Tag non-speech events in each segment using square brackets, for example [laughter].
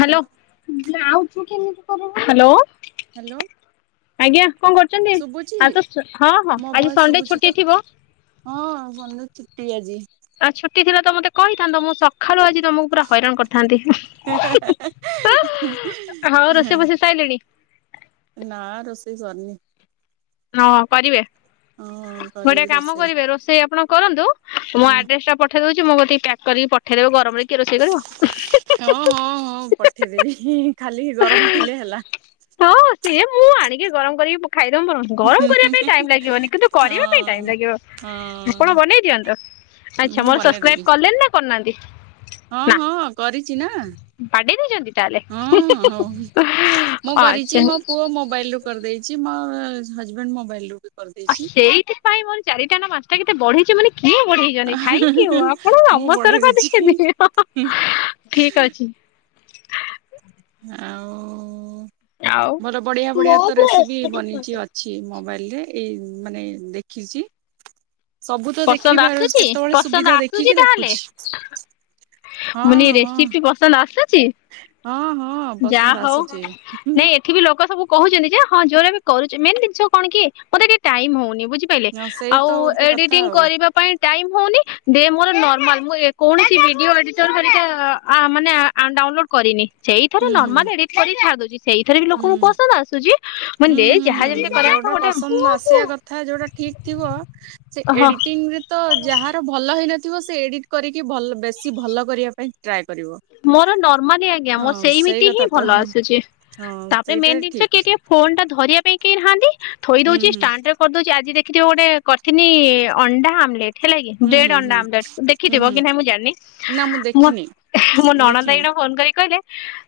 Hello ଆ କେମିତି କର ହଲୋ ହ୍ୟାଲୋ ଆଜ୍ଞା କଣ କରୁଛନ୍ତି ଶୁଭୁଛି ଆଉ ତ ହଁ ହଁ ମୋ ଆଜି ଭଏସ ସଣ୍ଡେ ଶୁଭୁଛି ତ? ଛୁଟି ଥିବ ହଁ ବନ୍ଧୁ ଛୁଟି ଆଜି ଆ ଛୁଟି ଥିଲା ତ ମତେ କହିଥାନ୍ତତା ମୁଁ ସକାଳୁ ଆଜି ତମକୁ ପୁରା ହଇରାଣ କରିଥାନ୍ତି ହଉ ରୋଷେଇ ଫସିେଇ ସାଇଲେଣି ନା ରଷେଇ ସନି ହଁ କରିବେ ହଁ ଗୋଟେ କରିବି କାମ ରୋଷେଇ। କରିବେ ରୋଷେଇ ଆପଣ କରନ୍ତୁ ମୁଁ ହୁଁ ଆଡ୍ରେସ ଟା ପଠେଇ ଦଉଛି ମତି ପ୍ୟାକ୍ କରି ଠେରିବ ଗରମରେ କି ରୋଷେଇ ହଁ ହଁ ହଁ କରିବ ପଠେଇଦେବି ଖାଲି ଗରମ ଥିଲେ ହେଲା ହ ସିଏ ମୁଁ ଆଣିକି ଗରମ କରିକି ଖାଇଦେମୁ ଗରମ କରିବା ପାଇଁ ଟାଇମ୍ ଲାଗିବନି କିନ୍ତୁ କରିବା ପାଇଁ ଟାଇମ୍ ହଁ ଲାଗିବ ହଁ ଆପଣ ବନେଇ ଦିଅନ୍ତୁ ଆଚ୍ଛା ମୁଁ ମୋର ବନେଇଦେବି ସବସ୍କ୍ରାଇବ୍ କଲେନି ନା କରିନାହାନ୍ତି। ହଁ ନା ହଁ କରିଛି ନା ବାଡେଇ ଦେଇଛନ୍ତି ତାହେଲେ ହଁ ହଉ ମୁଁ ଆଚ୍ଛା କରିଛି ମୋ ପୁଅ ମୋବାଇଲୁ କରିଦେଇଛି ହଜବେଣ୍ଡ ମୋବାଇଲ ରୁ ଆଉ କରିଦେଇଛି। ସେଇଥିପାଇଁ ମୋର ଚାରିଟା ନାଁ ପାଁ ତା କେତ ବଢ଼େଇଚି ବନି କ ବଢି ହେ ଆପଣ ମୁଁ ବଢେଇ ନ ଦେଇଛି ଦେଇଛନ୍ତି ଠିକ ଅଛି ଆଉ ଆଉ ମୋର ବଢ଼ିଆ ବଢ଼ିଆ ତ ରେସିପି ବନେଇଚି ଅଛି। ମ ବାଲେ ଏଇ ଉଁ ମାନେ ଦେଖିଚି। ପସନ୍ଦ ଆସୁଚି, ପସନ୍ଦ ଆସୁଚି ଦେଖିକି ତାହେଲେ, ଦେଖୁଛି ହଁ ମୁଁ ନି ହଁ। ରେସିପି ପସନ୍ଦ ଆସୁ ଚି ହଁ ହଁ ଯା ପସନ୍ଦ ହଉ ଆସୁଛି ନାଇଁ ଏଠି ବି ଲୋକ ସବୁ କହୁଚନ୍ତି ଯେ ହଁ ଯୋଉରା ବି କରୁଚି ମେନ୍ ଜିନିଷ କଣ କି ମୋତେ ଟିକେ ଟାଇମ୍ ହୋଉନି। ବୁ ଝି ପାଇଲେ ହଁ ସେଇ ଆଉ ତ ଗୋଟେ କଥା ଏଡିଟିଙ୍ଗ୍ ଆଉ କରିବା ପାଇଁ ଟାଇମ୍ ହୋଉନି ଡେ ମୋର ନର୍ମାଲ୍ ମୁଁ ଏ କୌଣସି ଭିଡିଓ ଏଡିଟର୍ ହେରିକା ଆ, ମାନେ ଆ, ଡାଉନଲୋଡ୍ କରିନି। ସେଇଥରେ ହୁଁ ହୁଁ। ନର୍ମାଲ୍ ଏଡିଟ୍ କରିକି ଛାଡ଼ିଦୋଉ ସେଇଥିରେ ବି ହୁଁ ଲୋକଙ୍କୁ ପସନ୍ଦ ଆସୁଚି। ମାନେ ହୁଁ ଦେ ଯାହା ଯେମିତି ହୁଁ କରିବା ଯୋଉଟା କଥା ପସନ୍ଦ ଗୋଟେ ଆସିବା କଥା ଯୋଉଟା ଠିକ ଥିବ ସେ ହଁ ଏଡିଟି ଟିଂରେ ତ ଯାହାର ଭଲ ହେଇନ ଥିବ ସେ ଏଡିଟ୍ କରିକି ଭଲ ବେଶୀ ଭଲ କରିବା ପାଇଁ ଟ୍ରାଏ କରିବ ମୋର ନର୍ମାଲି ଆଜ୍ଞା ମୋର ହଁ ସେଇ ସେଇମିତି ହିଁ କଥା ତ ଭଲ ଆସୁଛି। ହଁ ତାପରେ ସେଇଟା ମେନ୍ ଦିନଷ କିଏ ଠିକ ଟିକେ ଫୋନ୍ ଟା ଧରିବା ପାଇଁ କେଇ ନାହାନ୍ତି। ଥୋଇ ହୁଁ ଦୋଉଚି ହୁଁ ଷ୍ଟାଣ୍ଡରେ କରିଦୋଉଚି ଆଜି ଦେ କି ଯୋଉ ଗୋଟେ କରଥିନି ଅଣ୍ଡା ଆମଲେଟ୍ ହେଲା କି ହୁଁ ହୁଁ ବ୍ରେଡ୍ ହୁଁ ଅଣ୍ଡା ଆମଲେଟ୍ ହୁଁ ଦେଖିଥିବ ହୁଁ। କି ନାହିଁ ମୁଁ ଜାଣିନି। ନା ମୁଁ ଦେଖିନି ମୋ ନଣନ୍ଦ ଦେଖିନି ଏଇଣା ଫୋନ୍ କରିକି କହିଲେ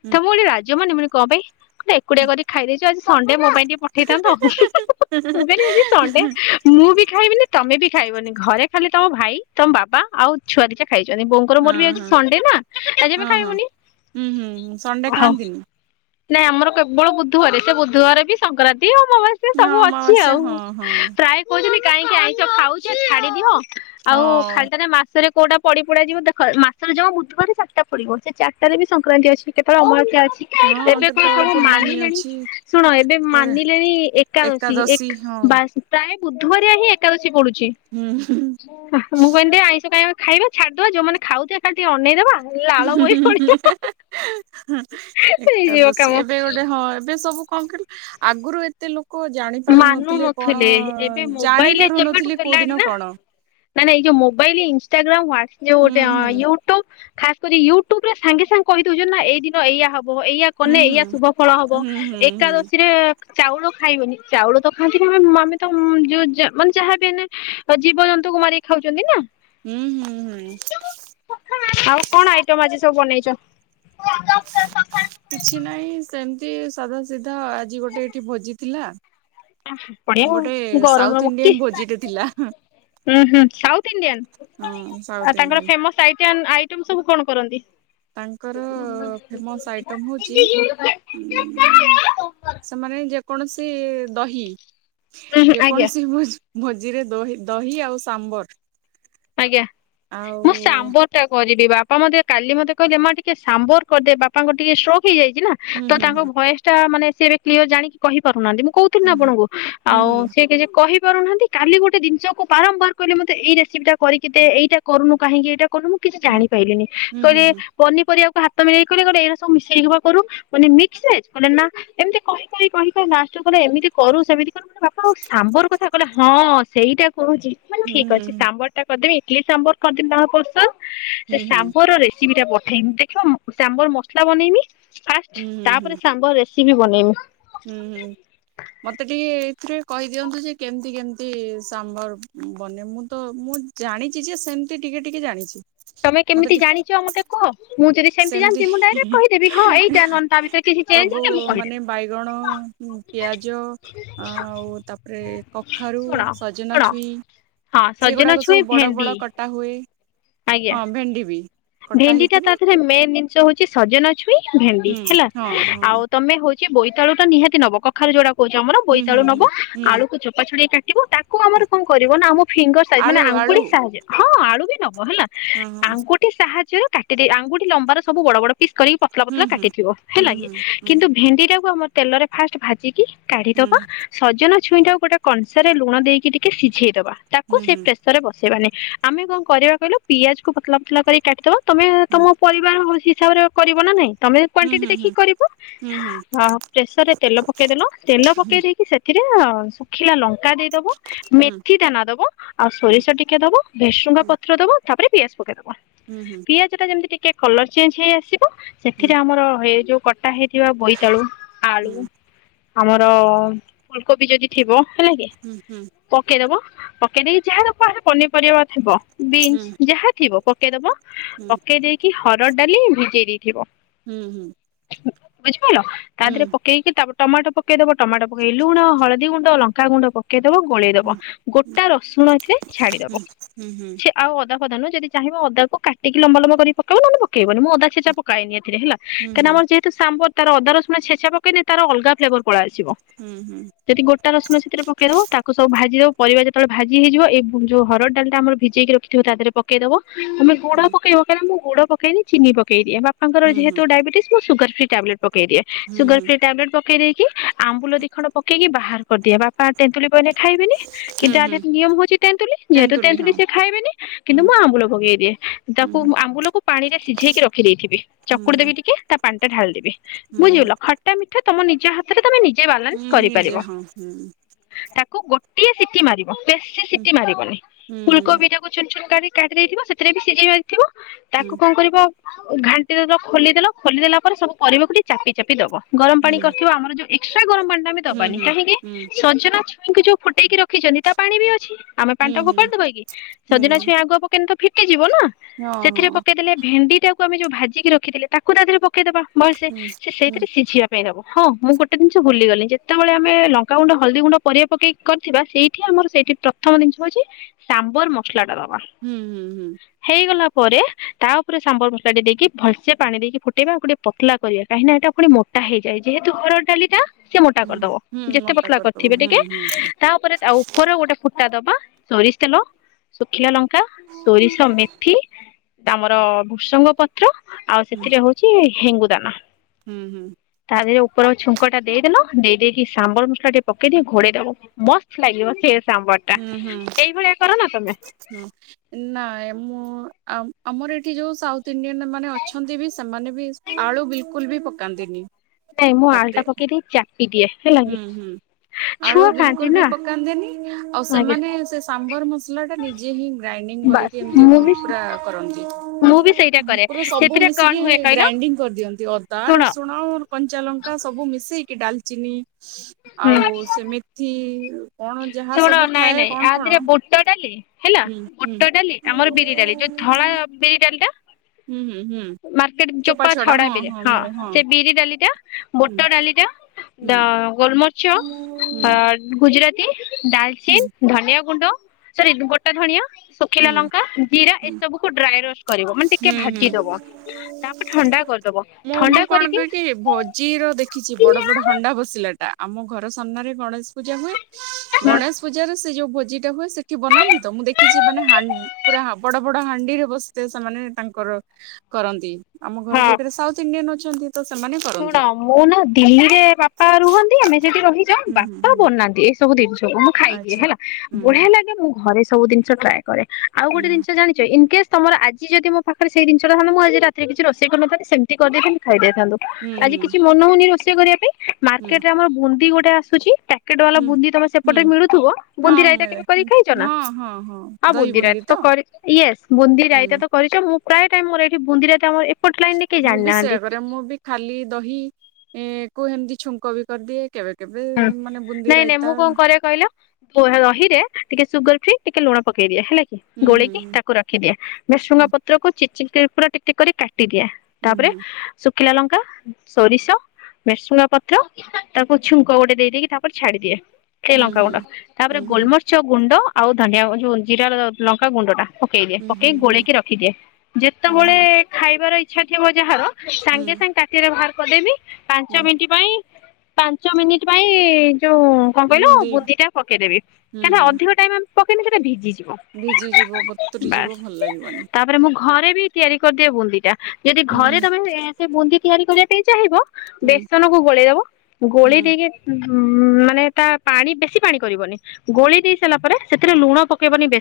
ହୁଁ ତୋମକୁ ଟିକେ ଲା ଜମାନିମୁଡି କଣ ପାଇଁ? କହିଲେ ଏକୁଟିଆ କରି ଖାଇ ଦେଇଚୁ ଆଜ ସଣ୍ଡ୍ ଡେ ମୋ ପାଇଁ ଟିକେ ପଠେଇଥାନ୍ତ। ମୁଁ ବି ଆଜି ଆଜି ସଣ୍ଡେ ମୁଁ ବି ଖାଇବିନି, ତୋମେ ବି ଖାଇବନି ଘରେ ଖାଲି ତୋମ ଭାଇ, ତୋମ ବାବା ଆଉ ଛୁଆ ଦିଟା ଖାଇଚନ୍ତି ବୋଉଙ୍କର ମୋର ବି ଆଜି ସଣ୍ଡେ ନା। ଆଜି ଆମେ ଅଁ, ହଁ, ଖାଇବୁନି ଉଁ, ହୁଁ, ହୁଁ, ସଣ୍ଡେ ହଉ ଖାଆନ୍ତିନି? ନାଇଁ ଆମର କେବଳ ବୁଧୁବାରେ ସେ ବୁଧୁବାରେ ବି ସଂକ୍ରାନ୍ତ ତି ଇଏ ମୋ ପାଖେ ସେ ହଁ ସବୁ ଅଛି ଅମାବାସ୍ୟା ଆଉ ହଁ ହଁ ପ୍ରାୟ କହୁଚନ୍ତି କାହିଁକି ଆଇଁଷ ଖାଉଛ ଛାଡ଼ି ଦିଅ। ଆଉ ହଁ ଖାଲିଟା ରେ ମାସରେ କୋଉଟା ପଡି ପଡା ଯିବ ଦେଖ ମାସରେ ଯୋଉ ବୁଧବାରେ ଚାରଟା ପଡିବ ସେ ଚାରଟାରେ ବି ସଂକ୍ରାନ୍ତି ଅଛି କେତେବେଳେ ଅମାବାସ୍ ଏକା ଅଛି ହଁ ଏବେ କଣ କେତେବେଳେ ସବୁ ପୂର୍ଣ୍ଣମୀ ମାନିଲେଣି ଅଛି ଶୁଣ ଏବେ ମାନିଲେଣି ଏକାଦଶୀ ଏକ ବାସ୍ ପ୍ରାୟ ବୁଧୁବାରିଆ ହିଁ ଏକାଦଶୀ ପଡୁଛି। ହୁଁ ହୁଁ ଛିଃ ମୁଁ କହିଲି ଟିକେ ଆଇଁଷ ଖାଇବାକୁ ଖାଇବା ଛାଡିଦବା ଯୋଉମାନେ ଖାଉଛନ୍ତି ଖାଲି ଟିକେ ଅନେଇଦବା। ଲାଳ ବହି ପଡିବ ହେଇଯିବ ଏକାଦଶୀ କାମ ଏବେ ଗୋଟେ ହଁ ଏବେ ସବୁ କଣ କହିଲୁ ଆଗରୁ ଏତେ ଲୋକ କ ଜାଣି ପାରୁନଥିଲେ କଣ ମାନୁନଥିଲେ ଏବେ ଜାଣି ମୋବାଇଲ ପାରୁନଥିଲି କୋଉ ଦିନ କଣ? ନାଁ ନାଇ ଏ ଯୋ ମୋବାଇଲ ଇନଷ୍ଟାଗ୍ରାମ୍ ୱାଟ୍ ହୁଁ ଯୋଉଗୋଟେ ହୁଁ ହଁ ୟୁଟ୍ୟୁବ ଖାସ୍ କରି ୟୁଟ୍ୟୁବ ରେ ସାଙ୍ଗେ ସାଙ୍ଗେ କହିଦଉଛନ୍ତି ନା ଏଇ ଦିନ ଏଇଆ ହବ। ହବ ଏଇୟା ହୁଁ କଲେେ ଏଇୟା ହୁଁ ଶୁଭ ଫଳ ହବ ହୁଁ ହୁଁ ହୁଁ ଏକାଦଶୀରେ ଚାଉଳ ଖାଇବନି ଚାଉଳ ତ ଖାଆନ୍ତିନି ମାନେ ତ ଯୋଉ ଯାହାବି ଆମେ ଜୀବ ଜନ୍ତୁକୁ ମାରିକି ଖାଉଛନ୍ତି ନା? ହୁଁ ହୁଁ ହୁଁ ଆଉ କଣ ଆଇଟମ ଆଜି ସବୁ ବନେଇ ଚା କିଛି ନାହିଁ ସେମତ ତି ସାଧା ସିଧା ଆଜି ଗୋଟେ ଏଇଠି ଭୋଜି ଥିଲା। ବଢିଆ ଗୋଟେ ଆଉ ଗରମରୁ ସାଉଥ ମୁକ୍ତି ଇଣ୍ଡିଆନ ଭୋଜିଟେ ଥିଲା ହୁଁ ହୁଁ ସାଉଥ ଇଣ୍ଡିଆନ୍? ହଁ ସାଉଥ ଇଣ୍ଡିଆନ୍ କେନ୍ ଆଇଟମ୍ ସବୁ କଣ କରନ୍ତି? ତାଙ୍କର ଫେମସ ଆଇଟମ ହଉଛି ଉଁ ସେମାନେ ଯେ କୌଣସି ଦହି ହୁଁ ହୁଁ ଆଜ୍ଞା ଯେକୌଣସି ବୁଝ ଭୋଜିରେ ଦହି ଦହି ଆଉ ସାମ୍ବର ଆଜ୍ଞା ଆଉ ମୁଁ ସାମ୍ବର ଟା କରିବି। ଯେ ବାପା ମଧ୍ୟ କାଲି ମତେ କହିଲେ ମା ଟିକେ ସାମ୍ବର କରିଦେ ବାପାଙ୍କ ଟିକେ ସେଉକ୍। ହେଇଯାଇଛି ନା ହୁଁ ତ ହୁଁ ତାଙ୍କ ଭଏସ୍ ଟା ମାନେ ସେ ରିକ୍ଲିୟର୍ ଜାଣିକି କହିପାରୁନାହାନ୍ତି ମୁଁ? କହୁଥିଲି ନା ଆପଣଙ୍କୁ ହୁଁ ହୁଁ ଆଉ ହୁଁ ସେ କିଛି କହି ପାରୁନାହାନ୍ତି କାଲି ଗୋଟ ଜିନିଷକୁ ବାରମ୍ବାର କିଲେ ମୋତେ ଏଇରେସିପିଟା କରିକି ଦେ ଏଇଟା କରୁ ନୂ କାହିଁକି ଏଇଟା କରୁନୁ କିଛି ଜାଣିପାଇଲିନି ହୁଁ ହୁଁ କହିଲେ ହୁଁ ପନିପରିବାକୁ ହାତ ମିଳେଇ କି କହିଲେ କଣ ଏଇରା ସବୁ ମିଶେଇ କିବା କରୁ ମିକ୍ସସେଜ କହିଲେ ନା ଏମିତି କହି କହି କହି କହି ଲାଷ୍ଟ କୁ ଏମିତି କରୁ ସେମିତି କରୁ ମାନେ ବାପା ସାମ୍ବର କଥା କହିଲେ ହଁ ସେଇଟା କହୁଚି ମାନେ ଠିକ ହୁଁ ହୁଁ ଅଛି ସାମ୍ବ କରି ଦେବି ଇଟଲି ସାମ୍ବର କରିଦେବି ତାଙ୍କର ପସନ୍ଦ। ସେ ହୁଁ ହୁଁ ହୁଁ ହୁଁ ସାବର ରେସି ସିବିଟା ପଠେଇ ବୁ ଦେଖବା ସାମ୍ବର ମସଲା ବନେଇମି। ଫାଷ୍ଟ ହୁଁ ହୁଁ ତାପରେ ସାମ୍ବର ରେ କି ବି ବନେଇମା ଥିରେ କହିଦିଅନ୍ତୁ ଯେ କେମିତି କେମିତି ସାମ୍ବର ବନେ ମୁଁ ତ ମୁଁ ଜାଣିଛି ଯେ ସେମତି ଟିକେ ଟିକେ ଜାଣିଛି। ତମେ କେମିତି ଜାଣିଛ ମତେ କୁହ ମୁଁ ଯଦି ସେମିତି ସେମତି ଜାଣିଛି ମୁଁ ଡାଇରେକ୍ଟ କହିଦେବି ହଁ ଏଇଟା ନହେଲେ ତା ଭିତରେ କିଛି ଚେଞ୍ଜ ସବୁ ହେଲେ ମୁଁ ମାନେ କହିଦେବି ବାଇଗଣ ପିଆଜ ଆଉ ତାପରେ କଖାରୁ ଶୁଣ ସଜନା ଶୁଣ ଛୁଇଁ ହଁ ସଜନା ସେଗୁଡାକ ଛୁଇଁ ସବୁ ବଡ ଭେଣ୍ଡି ବଡ କଟା ହୁଏ। ଆଜ୍ଞା ହଁ ଭେଣ୍ଡି ବି କଟା ଭେଣ୍ଡି ଟା ହେଇଥିବ ତା ଦେହରେ ମେନ୍ ଜିନିଷ ହଉଛି ସଜନା। ଛୁଇଁ ଭେଣ୍ଡି ହୁଁ ହେଲା ହଁ ହଁ ଆଉ ତମେ ହଉ ସେ ବୋଇତାଳୁ ଟା ନିହାତି ନବ କଖାରୁ ଯଉଟା କହଉଛୁ ଆମର ହୁଁ ବୋଇତାଳୁ ହୁଁ ନବ ହୁଁ ହୁଁ ଆଳୁକୁ ଚୋପ ଛଡେଇ କା ଟିବି ତାକୁ ଆମର କଣ କରିବ ନା ଆମ ଫିଙ୍ଗର ସାଇଜ ମାନେ ଆଳୁ ଆଳୁ ଆଙ୍ଗୁଳି ସାହାଯ୍ୟରେ। [unintelligible] ହେଲା ହଁ ହଁ ତାଙ୍କୁ ସାହାଯ୍ୟରେ କାଟିଦେଇ ଆଙ୍ଗୁଠି ଲମ୍ବାର ସବୁ ବଡ ବଡ। ପିସ୍ କରିକି ପତଳା ପତଲା ହୁଁ କାଟିଥିବ ହୁଁ ହେଲାକି ହୁଁ ହୁଁ କିନ୍ତୁ ଭେଣ୍ଡି ଟାକୁ ଆମର ତେଲରେ ଫାଷ୍ଟ ଭାଜିକି ହୁଁ କାଢିଦବା ସଜନା। ଛୁଇଁଟାକୁ ଗୋଟେ କଂସାରେ ଲୁଣ ଦେଇକି ଟିକେ ସିଝେଇଦବା। ତାକୁ ହୁଁ ସେଇ ହୁଁ ପ୍ରେସର ରେ ବସେଇବାନି। ଆମେ କଣ କରିବା କହିଲୁ ପିଆଜ କୁ ପତଳା ପତଳା। ପତଲା କରିକି କାଟିଦବା ତମେ ତମ ହୁଁ ପରିବାର ବସି ହିସାବରେ କରିବ ନା ନାହିଁ। ତମେ କ୍ଵାଣ୍ଟିଟି ହୁଁ ହୁଁ ହୁଁ ହୁଁ ହୁଁ ଏଥିରେ ଶୁଖିଲା ଲଙ୍କା କା ଦେଇଦବ। ହୁଁ ମେଥି ଦାନା ଦବ ଆଉ ତେନ୍ତୁଲି ହଁ। ସୋରିଷ ଟିକେ ଦବ ଭୁସଙ୍ଗା ହୁଁ ପତ୍ର ଦବ ତାପରେ ପିଆଜ ପକେଇ ଦବ। ହୁଁ ପିଆଜ ଟା ଯେମିତି ଟି କେ କଲର୍ ଚେଞ୍ଜହେଇ ଆସିବ ହୁଁ ସେଥିରେ ଆମର ଏଇ ଯୋଉ ଟା ହେଇଥିବା ବୋଇତାଳୁ ଆଳୁ ହୁଁ ଆମର ଫୁଲକୋବି ଯଦି ଥିବ ହେଲା କି ପକେଇଦବ ପକେଇଦେଇକି ଯାହାର [inaudible] ପନିପରିବା ଥିବ ବିନ୍ସ ଯାହା ଥିବ ପକେଇଦବ ପକେଇ ଦେଇକି ହରଡ଼ ଡାଲି ଭିଜେଇ ଦେଇଥିବ। ହୁଁ ହୁଁ। ତା ଦେହରେ ପକେଇକି ତାପ ଟମାଟ ପକେଇ ଦବ। ଟମାଟ ପକେଇ ଲୁଣ ହଳଦୀ ଗୁଣ୍ଡ ଲଙ୍କା ଗୁଣ୍ଡ ପକେଇ ବ ଗୋଳେଇ ଦବ। ଗୋଟା ରସୁଣ ଏଥିରେ ଛାଡିଦବ। ସେ ଆଉ ଅଦା ଯଦି ଚାହିଁବ ଅଦା କୁ କାଟିକି ଲମ୍ବା ଲମ୍ବା କରି ପକେଇବ ନହଲେ ପକେଇବନି। ମୁଁ ଅଦାଛେଚା ପକାଏନି ଏତେ। ହେଲା। କାହିଁକି ଆମ ଯେହେତୁ ସାମ୍ବର ତାର ଅଦା ରସୁଣ ଛେଚା ପକନେ ତାର ଅଲଗା ଫ୍ଲେବର ପଳେଇ ଆସିବ। ଯଦି ଗୋଟା ରସୁଣ ସେଥିରେ ପକେଇଦବ ତାକୁ ସବୁ ଭାଜିଦବ ପରିବା ଯେତେବେଳେ ଭାଜି ହେଇଯିବ ଏଇ ହରଡ୍ ଡାଲି ଟା ଭିଜେଇକି ରଖିିବ ତା ଦେହ କେ ଦବ। ତମେ ଗୁଡ ପକେଇବ କାଇଁ ନା ମୁ ଗୁଡ ପକେଇନି ଚିନି ପକେଇଦିଏ ବା ତାଙ୍କର ଯେହେତୁ ଡାଇବେଟିସ୍ ସୁଗର ଫି ଟ୍ୟାବଲେଟ ପକେଇ ଦିଏ। ସୁଗର ଫ୍ରି ଟେବଲେଟ ପକେଇ ଦେଇ କି ଆମ୍ବୁଲ ଦିଖଣ୍ଡ ପକେଇକି ବାହାର ପଟିଆ ବାପା ତେନ୍ତୁଲି ପଇନେ ଖାଇବେନି କିନ୍ତୁ ଆମେ ନିୟମ ହଉଛି ତେନ୍ତୁଲି ଯେହେତୁ ତେନ୍ତୁଲି ସେ ଖାଇବେନି କିନ୍ତୁ ମୁଁ ଆମ୍ବୁଲ ପକେଇଦିଏ ତାକୁ ମୁଁ ହୁଁ ଆମ୍ବୁଲକୁ ପାଣିରେ ସିଝେଇକି ରଖିଦେଇଥିବି ଚକୁଡି ହୁଁ ହୁଁ ଦେବି ଟିକେ ତା ପାଣି ଟା ଢାଳିଦେବି ବୁଝିଗଲ ଖଟା ମିଠା। ତମ ନିଜ ହାତରେ ତମେ ନିଜ୍ ଯେ ବାଲାନ୍ସ ନିଜେ କରିପାରିବ ହଁ ହୁଁ ତା କୁ ଗୋଟିଏ ସିଟିି ମାରିବ ବେଶି ସିଟି ମାରିବନି। ହୁଁ ଫୁଲକୋବିଟାକୁ ଛୁନ୍ ଛୁନ୍ କାରି କାଟି ଦେଇଥିବ ସେଥିରେ ବି ସିଝେଇ ଥିବ ହୁଁ ତାକୁ କଣ କରିବ ଆଉ ଘାଣ୍ଟିଦେଲ, ଖୋଲିଦେଲ। ଖୋଲିଦେଲା ପରେ ସବୁ ପରିବାକୁ ଟିକେ ଚାପି ଚାପି ଦବ। ଗରମ ହୁଁ ପାଣି କରିଥିବ। ଆମର ଯୋଉ ଏକ୍ସଟ୍ରା ଗରମ ପାଣିଟା ଆମେ ଦବାନି। ହୁଁ ହୁଁ କାହିଁକି ସଜନା ଛୁ ମୁଁ କି ଯୋ ଫୁଟେଇକି ରଖିଛନ୍ତି ତା ପାଣି ବି ଅଛି। ଆମେ ପାଣିଟା ହୁଁ ହୁଁ ହୁଁ ହୁଁ ଫୋପାଡି ହୁଁ ଦବା କି ହଁ ସେଦିନ ଉପୁ କିନ୍ତୁ ଫିଟି ଯିବନା ହଁ ହୁଁ ସେଥିରେ ହୁଁ ପକେଇଦେଲେ ଭେଣ୍ଡି କୁଟିଆକୁ ଆମେ ଯୋଉ ଭାଜିକି ରଖିଥିଲେ ତାକୁ ତା ଦେହେରେ ପକେଇଦବା। ଭଲସେ ହୁଁ ସେ ସେଇଥିରେ ସିଝିବା ପେ ହବ ହଁ ମୁଁ ଗୋଟେ ଜିନିଷ ଭୁଲି ଗଲି। ଯେତେବେଳେ ଆମେ ଲଙ୍କା ଗୁଣ୍ଡ, ହଳଦୀ ଗୁଣ୍ଡ, ପରିବା ପକେଇ କରିଥିବା। ସେଇଠି ଆମର ସେଇଠି ପ୍ରଥମ ଜିନିଷ ହଉଛି ସାମ୍ବର ମସଲାଟା ର ଆ ହୁଁ ହୁଁ ହୁଁ ହେଇଗଲା ପରେ ତା ଉପରେ ସାମ୍ବର ମସଲାଟେ ଦେଇକି ଭଲସେ ପାଣି ଦେଇକି ଫୁଟେଇବା, ଆଉ ଟିକେ ପତଲା କରିବା। କାହିଁକି ନା ଏଟା ପୁଣି ମୋଟା ହେଇଯାଏ। ଯେହେତୁ ହରଡ଼ ଡାଲି ଟା ସେ ମୋଟା କରିଦବ ହୁଁ ଯେତେ ମୋଟା ପତଲା କରିଦବ କରିଥିବେ ହୁଁ ଟିକେ। ହୁଁ ତା ଉପରେ ତା ଉପର ଗୋଟେ ଫୁଟା ଦବା। ସୋରିଷ୍ ତେଲ ଶୁଖିଲା ଲଙ୍କା, ସୋରିଷ, ମେଥି ଆମର ଭୃସଙ୍ଗ ପତ୍ର ଆଉ ହୁଁ ସେଥିରେ ହଉଛି ହେଙ୍ଗୁଦାନା। ହୁଁ ହୁଁ। ଆରେ ଯୋଉ ଉପର ଛୁଙ୍କ ଟା ଦେଇଦେଲ। ଦେଇଦେଇକି ସାମ୍ବର ମସଲା ଟିକେ ପକେଇଦେଇ ଘୋଡେଇଦବ। ମସ୍ତ ଲାଗିବ ସେ ସାମ୍ବରଟା। ହୁଁ ହୁଁ ଏଇ ଭଳିଆ କରନା ତମେ? ହୁଁ ନାଏ ମୁଁ ଉ-ଉ ଆ ଆମର ଏଠି ଯୋଉ ସାଉଥ୍ ଇଣ୍ଡିଆନ୍ ସେମାନେ ଅଛନ୍ତି ବି। ସେମାନେ ବି ଆଳୁ ବିଲକୁଲ ବି ପକାନ୍ତିନି। ନାଇଁ ମୁଁ ତାପରେ ଆଲୁଟା ପକେଇ ଦେଇ ଚା ହୁଁ ହୁଁ ଆଳୁ ଛୁଆ ଖାଆନ୍ତି ବିଲକୁଲ ବି ନା ପକାନ୍ତିନି। ଆଉ ଆଜ୍ଞା ସେମାନେ ସେ ସାମ୍ବର ମସଲାଟା ନିଜେ ହିଁ ଗ୍ରାଇଣ୍ଡିଙ୍ଗ ବାସ୍ କରିକି ଏମିତି ମୁଁ ବି ପୂରା କରନ୍ତି। ମୁଁ ବି ସେଇଟା କରେ ପୁରା ସବୁ ସେଥିରେ କଣ ମିଶିକି ହୁଏ କହିଲ ଗ୍ରାଇଣ୍ଡିଙ୍ଗ କରିଦିଅନ୍ତି। ଅଦା, ଶୁଣ ରସୁଣ, କଞ୍ଚା ଲଙ୍କା ସବୁ ମିଶ୍ ସେଇ କିି ଡାଲ୍ଚିନି ହୁଁ ଆଉ ସେମିଥି କଣ ଯାହା ଶୁଣ ସବୁ ନାଇଁ ଥାଏ ନାଇଁ କଣ ଆ କଣ ଦେହରେ ବୁଟ ଡା ଟିଲେ ହେଲା ହୁଁ ହୁଁ ବୁଟ ଡାଲି ଆମର ବିରି ଡାଲି। ଯୋଉ ଧଳା ବିରି ଡାଲି ଟା ହୁଁ ହୁଁ ହୁଁ ମାର୍କେଟ ଚୋପା ଛଡା ବିରି ହଁ ସେ ବିରି ଡାଲି ଟା। ହୁଁ। ବୁଟ ଡାଲିଟା। ହୁଁ ଦା। ହୁଁ ଚ ଗୁଜୁରାତି। ହୁଁ ଡାଲଚିନ୍ ଧନିଆ ଗୁଣ୍ଡ। ସରି ଗୋଟା ଧଣିଆ। ହୁଁ ଶୁଖିଲା ଲଙ୍କା ଜିରା ହୁଁ ଏସବୁକୁ ଡ୍ରାଏ ରେ। କରିବ ମାନେ ହୁଁ ଟିକେ ହୁଁ ଭାଜିଦବ। ତାପରେ ଥଣ୍ଡା କରିଦବ ମୁଁ ମୁଁ ଥଣ୍ଡା କଣ କରିକି କକି ଭୋଜିର ଦେଖିଛି ବଡ ବଡ ହଣ୍ଡା ବସିଲା। ଟା ଆମ ଘର ସାମ୍ନାରେ ଗଣେଶ। ପୂଜା ହୁଏ ହଁ ଗଣେଶ ପୂଜାରେ। ସେ ଯୋଉ ଭୋଜି ଟା ହୁଏ ସେଠି ବନାନ୍ତି ତ ମୁଁ ଦେଖିଛି ମାନେ ହାନ୍ ପୁରା ବଡ ବଡ ହାଣ୍ଡିରେ ବ। ଯେ ସେମାନେ ତାଙ୍କର କରନ୍ତି। ଆମ ଘର ପାଖରେ ସାଉଥ ଇଣ୍ଡିଆନ୍। ଛନ୍ତି। ଶୁଣ ମୁଁ ନା ଦିଲ୍ଲୀରେ ବାପା ରୁହନ୍ତି। ସେଠି ରହିଯାଉ ହୁଁ ହୁଁ ବାପା ହୁଁ ବନାନ୍ତି। ସବୁ ଦେଇଛ। ମୁଁ ଖାଇଦିଏ ଆଚ୍ଛା ହେଲା ହୁଁ ବଢିଆ ଲାଗେ ମୁଁ ଘରେ ସ। ସବୁି ଜିନିଷ ଟ୍ରାଏ। କରେ ଆଉ ହୁଁ ଗୋଟେ ଜିନିଷ ଜାଣିଛ ଇନ। ତମର ଆଜି ଯଦି ମୋ ପାଖରେ ସେଇ ଜିନିଷଟା ଥାନ୍ତା ମୁଁ ଆଜି ରାତିରେ କିଛି ରୋଷେଇ କରିନଥାଏ ସେମିତି କରିଦେଇଥାନ୍ତି ଖାଇ ଦେଇଥାନ୍ତେ। ହୁଁ ଆଜି ହୁଁ କିଛି ମନ ହଉନି। କରିବା ପାଇଁ। ହୁଁ ମାର୍କେଟ ରେ ଆମର ବୁନ୍ଦୀ ଗୋଟେ। ଆସୁଛି। ପ୍ୟାକେଟ ବାଲା ହୁଁ ବୁନ୍ଦି ତମ ହୁଁ ସେପଟରେ ମିଳୁଥିବ ବୁନ୍ଦି ହଁ ରାଇତା ମିଳେ କେବେ କରିକି ଖାଇଛ ନା ହଁ ହଁ ହଁ ଆଉ ଦହି ବୁନ୍ଦି ରାଇତା ତ କରିଛ, ୟେସ ବୁନ୍ଦି ହୁଁ ରାଇତା ତ କରିଚ ମୁଁ। ପ୍ରାୟ ଟାଇମ ମୋର ଏଠି ବୁନ୍ଦି ରାଇତା ଆମର ଏ। ଏପଟ ଲାଇନରେ କେହି ମୁଁ ବି ଜାଣିନାହାନ୍ତି। ସେୟା କରେ ମୁଁ ବି ଖାଲି ଦହି କୁ ଏମିତି ଛୁଙ୍କ ବି କରିଦିଏ କେବେ। କେବେ ହ ମାନେ ବୁନ୍ଦି ନାଇଁ ନାଇଁ ରାଇତା ମୁଁ କଣ କରେ କହିଲ। [unintelligible] ଦହିରେ ଟିକେ ସୁଗର ଫ୍ରି ଟିକେ ଲୁଣ ପକେଇ ଦିଏ। ହେଲାକି ହୁଁ ଗୋଳେଇକି ହୁଁ ତାକୁ ରଖିଦିଏ ଭୃସଙ୍ଗ ପତ୍ରକୁ ଚିର ଚିର। ପୁରା ଟିକ ଟିକ କରି କା ଟି ଦିଏ ହୁଁ ତାପରେ ହୁଁ ସୁ ଖିଲା ଲଙ୍କା ସୋରିଷ ଭେସୁଙ୍ଗା ପତ୍ର ତାକୁ ଛୁଙ୍କ ଗୋଟେ ଦେଇ ଦେଇକି ତା ପରେ ଛାଡ଼ିଦିଏ। ଏ ହୁଁ ଲଙ୍କା ହୁଁ ଗୁଣ୍ଡ ତାପରେ ହୁଁ ହୁଁ ଗୋଲମରିଚ ଗୁଣ୍ଡ ଆଉ ଧନିଆ ଯୋଉ ଜିରା ଲଙ୍କା ଗୁଣ୍ଡ ଟା। ପକେଇଦିଏ ହୁଁ ପକେଇକି ହୁଁ ହୁଁ ଗୋଳେଇକି ରଖିଦିଏ ହୁଁ ଯେତେବେଳେ ହୁଁ ଖାଇବାର ଇ ଇଚ୍ଛା ଥିବ ଯାହାର ହୁଁ ହୁଁ ସାଙ୍ଗେ ସାଙ୍ଗେ ତାଟିଆରେ ଭାହାର କଦେବି। ପାଞ୍ଚ ହୁଁ ମିନିଟ୍ ପାଇଁ ପା ଞ୍ଚ ମିନିଟ୍ ପାଇଁ। ଯୋଉ କଣ କଇଲୁ ବୁନ୍ଦି ଟା ପେଇଦେବି କାହିଁକିନା ହୁଁ ଅଧିକ ଟାଇମ ଆମେ ପକେଇନେ ସେଟା ଭିଜି ଯି ଭିଜି ଯିବ ବତୁରି ଯିବ ଭଲ ଲାଗିବନି। ତାପରେ ମୁଁ ଘରେ ବି ତିଆରି କରିଦିଏ ବୁନ୍ଦି ଟା। ଯଦି ହୁଁ ଘରେ ତମେ ସେ ବୁନ୍ଦି ତିଆରି କରିବା ପାଇଁ ଚାହିଁବ। ହୁଁ ବେସନକୁ ଗୋଳେଇ ଦବ। ହୁଁ ଗୋଳେ ଦେଇକି ଉଁ ମାନେ ତା ପାଣି ବେଶି ପାଣି କରିବନି ଗୋଳି ଦେଇ ସାରିଲା ପରେ ସେଥିରେ ଲୁଣ ପକେଇବନି ବେ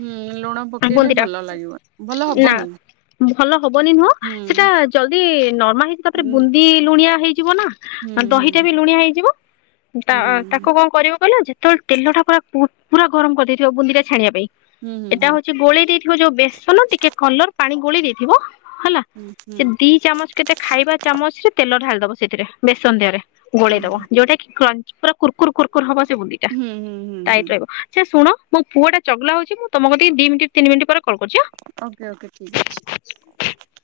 ହୁଁ ଲୁଣ ପକେଇଲେ ଭଲ ଲାଗିବନି ଭଲ ନା ହବନି। ଭଲ ହବନି ନୁହଁ ହୁଁ ସେଟା ଜଲଦି ଜମା ହେଇଚି ତାପରେ ହୁଁ ବୁନ୍ଦି ଲୁଣିଆ ହେଇ ଯିବ ନା। ହୁଁ ମାନେ ହୁଁ ଦହିଟା ବି ଲୁଣିଆ ହେଇଯିବ। ତା ତାକୁ କଣ କରିବ କହିଲ ଯେତେବେଳେ ତେଲ ପୁରା ଫୁ ପୁରା ଗରମ କରିଦେଇଥିବ ବନ୍ଦୀ ଟା ଛାଣିବା ପାଇଁ। ହୁଁ ହୁଁ ଏଟା ହୁଁ ହଉଛି ଗୋଳେଇ ଥି ଯୋଉ ବେ [inaudible] ପାଣି ଗୋଳି ଦେଇଥିବ। ହେଲା ହୁଁ ହୁଁ ସେ ଦି ଚାମଚ କେତେ ଖାଇବା ଚାମଚ ରେ ତେଲ ଢାଲ। ସେଥିରେ ସନ୍ଧ୍ୟା ଗୋଳେଇ ହୁଁ ଦବ ହୁଁ ଯୋଉଟା କି କ୍ଲୋ କୁର୍କୁର୍ କୁର୍କୁର ହବ ସେ ବୁନ୍ଦି ଟା ହୁଁ ହୁଁ ଟାଇଟ ହୁଁ ରହିବ ସେ ଶୁ ମୋ ପୁଅଟା ଚଗଲା ହଉଚି ଓକେ ଓକେ ଠିକ ଅଛି।